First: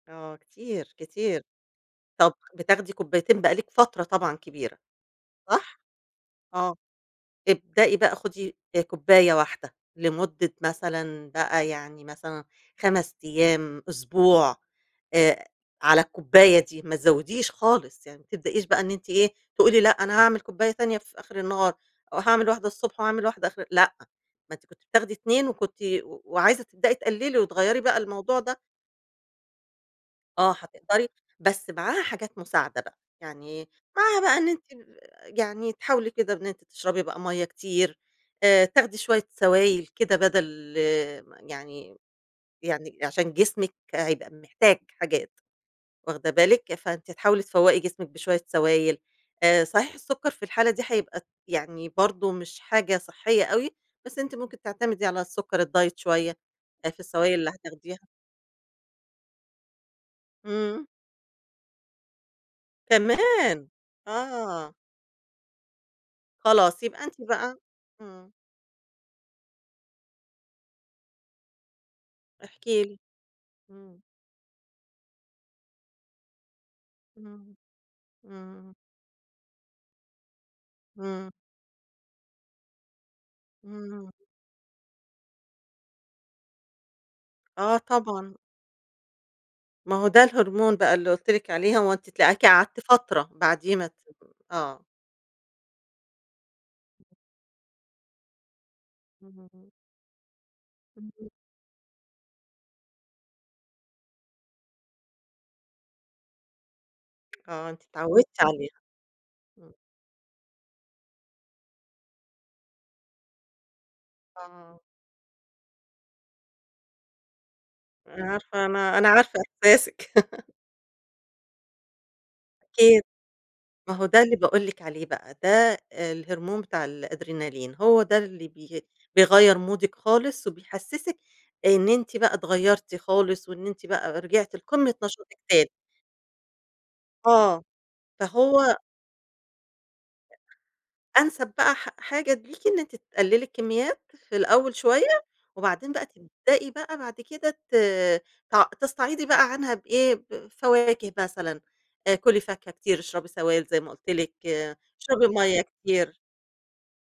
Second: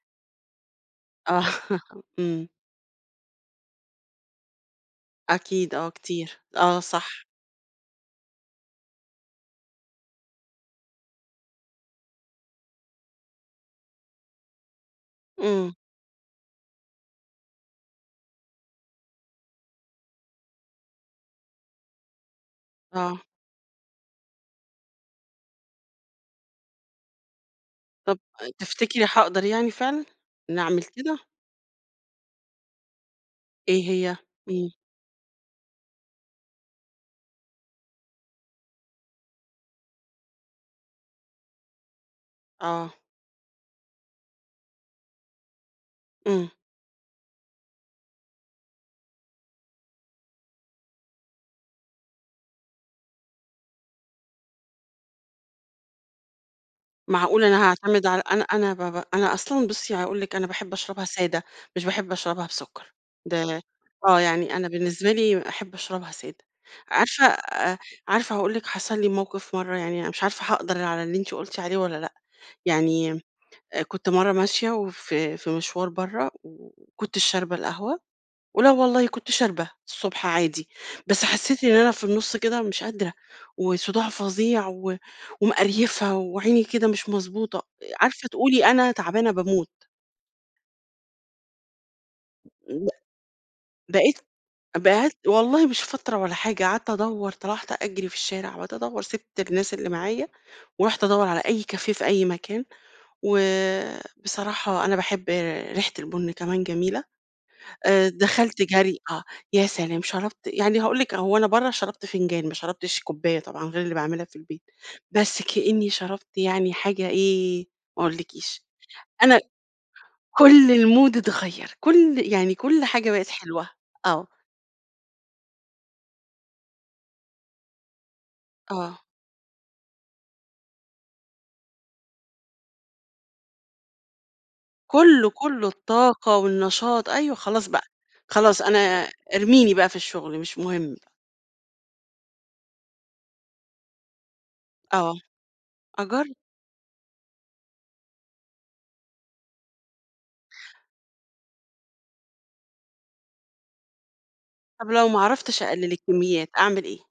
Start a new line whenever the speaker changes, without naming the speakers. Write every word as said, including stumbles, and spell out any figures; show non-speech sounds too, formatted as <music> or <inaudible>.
آه كتير
آه
كتير، طب
إمم.
بتاخدي كوبايتين بقى لِك فترة طبعًا كبيرة،
أكيد
صح؟
آه كتير،
آه،
آه صح.
ابدئي بقى خدي آآ كوباية واحدة لمدة مثلًا بقى يعني مثلًا خمس أيام، أسبوع، آآ،
إمم.
على الكوباية دي ما تزوديش خالص، يعني ما تبدئيش بقى إن أنتِ إيه تقولي لأ أنا هاعمل كوباية تانية في آخر النهار، أو هاعمل واحدة الصبح
آه.
وهاعمل واحدة آخر لأ، ما أنتِ كنت بتاخدي اتنين وكنتِ وعايزة تبدئي تقللي وتغيّري بقى
طب
الموضوع ده.
تفتكري هاقدر يعني فعلًا،
آه
إن أعمل
هتقدري،
كده؟
بس معاها حاجات مساعدة بقى، يعني
إيه هي؟
معاها بقى إن أنتِ
إمم.
يعني تحاولي كده إن أنتِ تشربي بقى مَيّة كتير، آآ، تاخدي شوية سوايل كده بدل يعني
آه
يعني عشان جسمِك هيبقى محتاج حاجات، واخدة
إمم.
بالِك، فأنتِ هتحاولي تفوّقي جسمِك بشوية سوايل، آآ، صحيح السكر في الحالة دي هيبقى يعني برضو مش حاجة صحّية أوي، بس أنتِ ممكن تعتمدي على السكر الدايت شوية، آآ، في السوايل
معقولة
اللي
أنا هاعتمد
هتاخديها.
على أنا أنا ب ب أنا أصلًا بُصّي هاقول لِك أنا باحب
إمم.
أشربها سادة، مش باحب أشربها بسكر، ده
كمان!
آه يعني أنا
آه.
بالنسبة لي أحب أشربها سادة،
خلاص يبقى أنتِ
عارفة
بقى
أ
إمم.
عارفة هاقول لِك حصل لي موقف مَرّة يعني أنا مش عارفة هاقدر على اللي أنتِ قلتِ عليه والّا لأ،
احكِ لي،
يعني
إمم.
كنت مَرّة ماشية وفي في مشوار برّا، وكنتش
إمم،
شاربة القهوة، ولأ
إمم.
والله كنت شاربة الصبح عادي، بس
إمم.
حسيت إن أنا في النُص كده مش قادرة وصداع
إمم.
فظيع و ومقريفة وعيني كده مش مضبوطة،
آه
عارفة
طبعًا.
تقولي أنا تعبانة باموت.
ما هو ده الهرمون بقى اللي قُلت لِك عليه هو أنتِ تلاقيكِ قعدتِ
ب
فترة بعديه ما ت
بقيت
آه.
بقيت والله مش فترة ولا حاجة، قعدت أدوّر طلعت أجري في الشارع وقعدت أدوّر، سِبت
إمم.
الناس اللي معايا ورُحت أدوّر
امم.
على أي كافيه في أي مكان، وبصراحة أنا باحب ريحة البُن كمان جميلة،
آه أنتِ
آآ،
اتعودتِ
دخلت
عليها،
جرْي آه، يا
إمم.
سلام، شربت يعني هاقول لِك هو أنا برّا شربت فنجان ما شربتش كوباية طبعًا غير اللي باعملها في البيت،
آه.
بس كأني شربت يعني حاجة إيه ما
أنا
أقولكيش،
عارفة أنا أنا عارفة
أنا
احساسِك. <laughs>
كُلّ المود اتغيّر، كُلّ يعني كُلّ
أكيد،
حاجة بقت حلوة،
ما هو ده
آه.
اللي باقول لِك عليه بقى، ده الهرمون بتاع الأدرينالين، هو ده اللي بي
آه.
بيغيّر مودِك خالص، وبيحسسِك إن أنتِ بقى اتغيّرتِ خالص، وإن أنتِ بقى رجعتِ لقمة
كلّه
نشاطِك
كلّه،
تاني.
الطاقة والنشاط، أيوه
آه،
خلاص بقى، خلاص
فهو
أنا ارميني بقى في الشغل مش مهم.
أنسب بقى حا حاجة ليكِ إن أنتِ تقللي الكميات في الأوّل
آه،
شوية، وبعدين بقى
أجرب.
تبدئي بقى بعد كده ت تع تستعيضي بقى عنها بإيه؟ بفواكه مثلًا، آآ، كُلي فاكهة كتير، اشربي سوايل زي ما قُلت لِك،
طب لو ما
اشربي مَيّة
عرفتش أقلل
كتير.
الكميات، أعمل إيه؟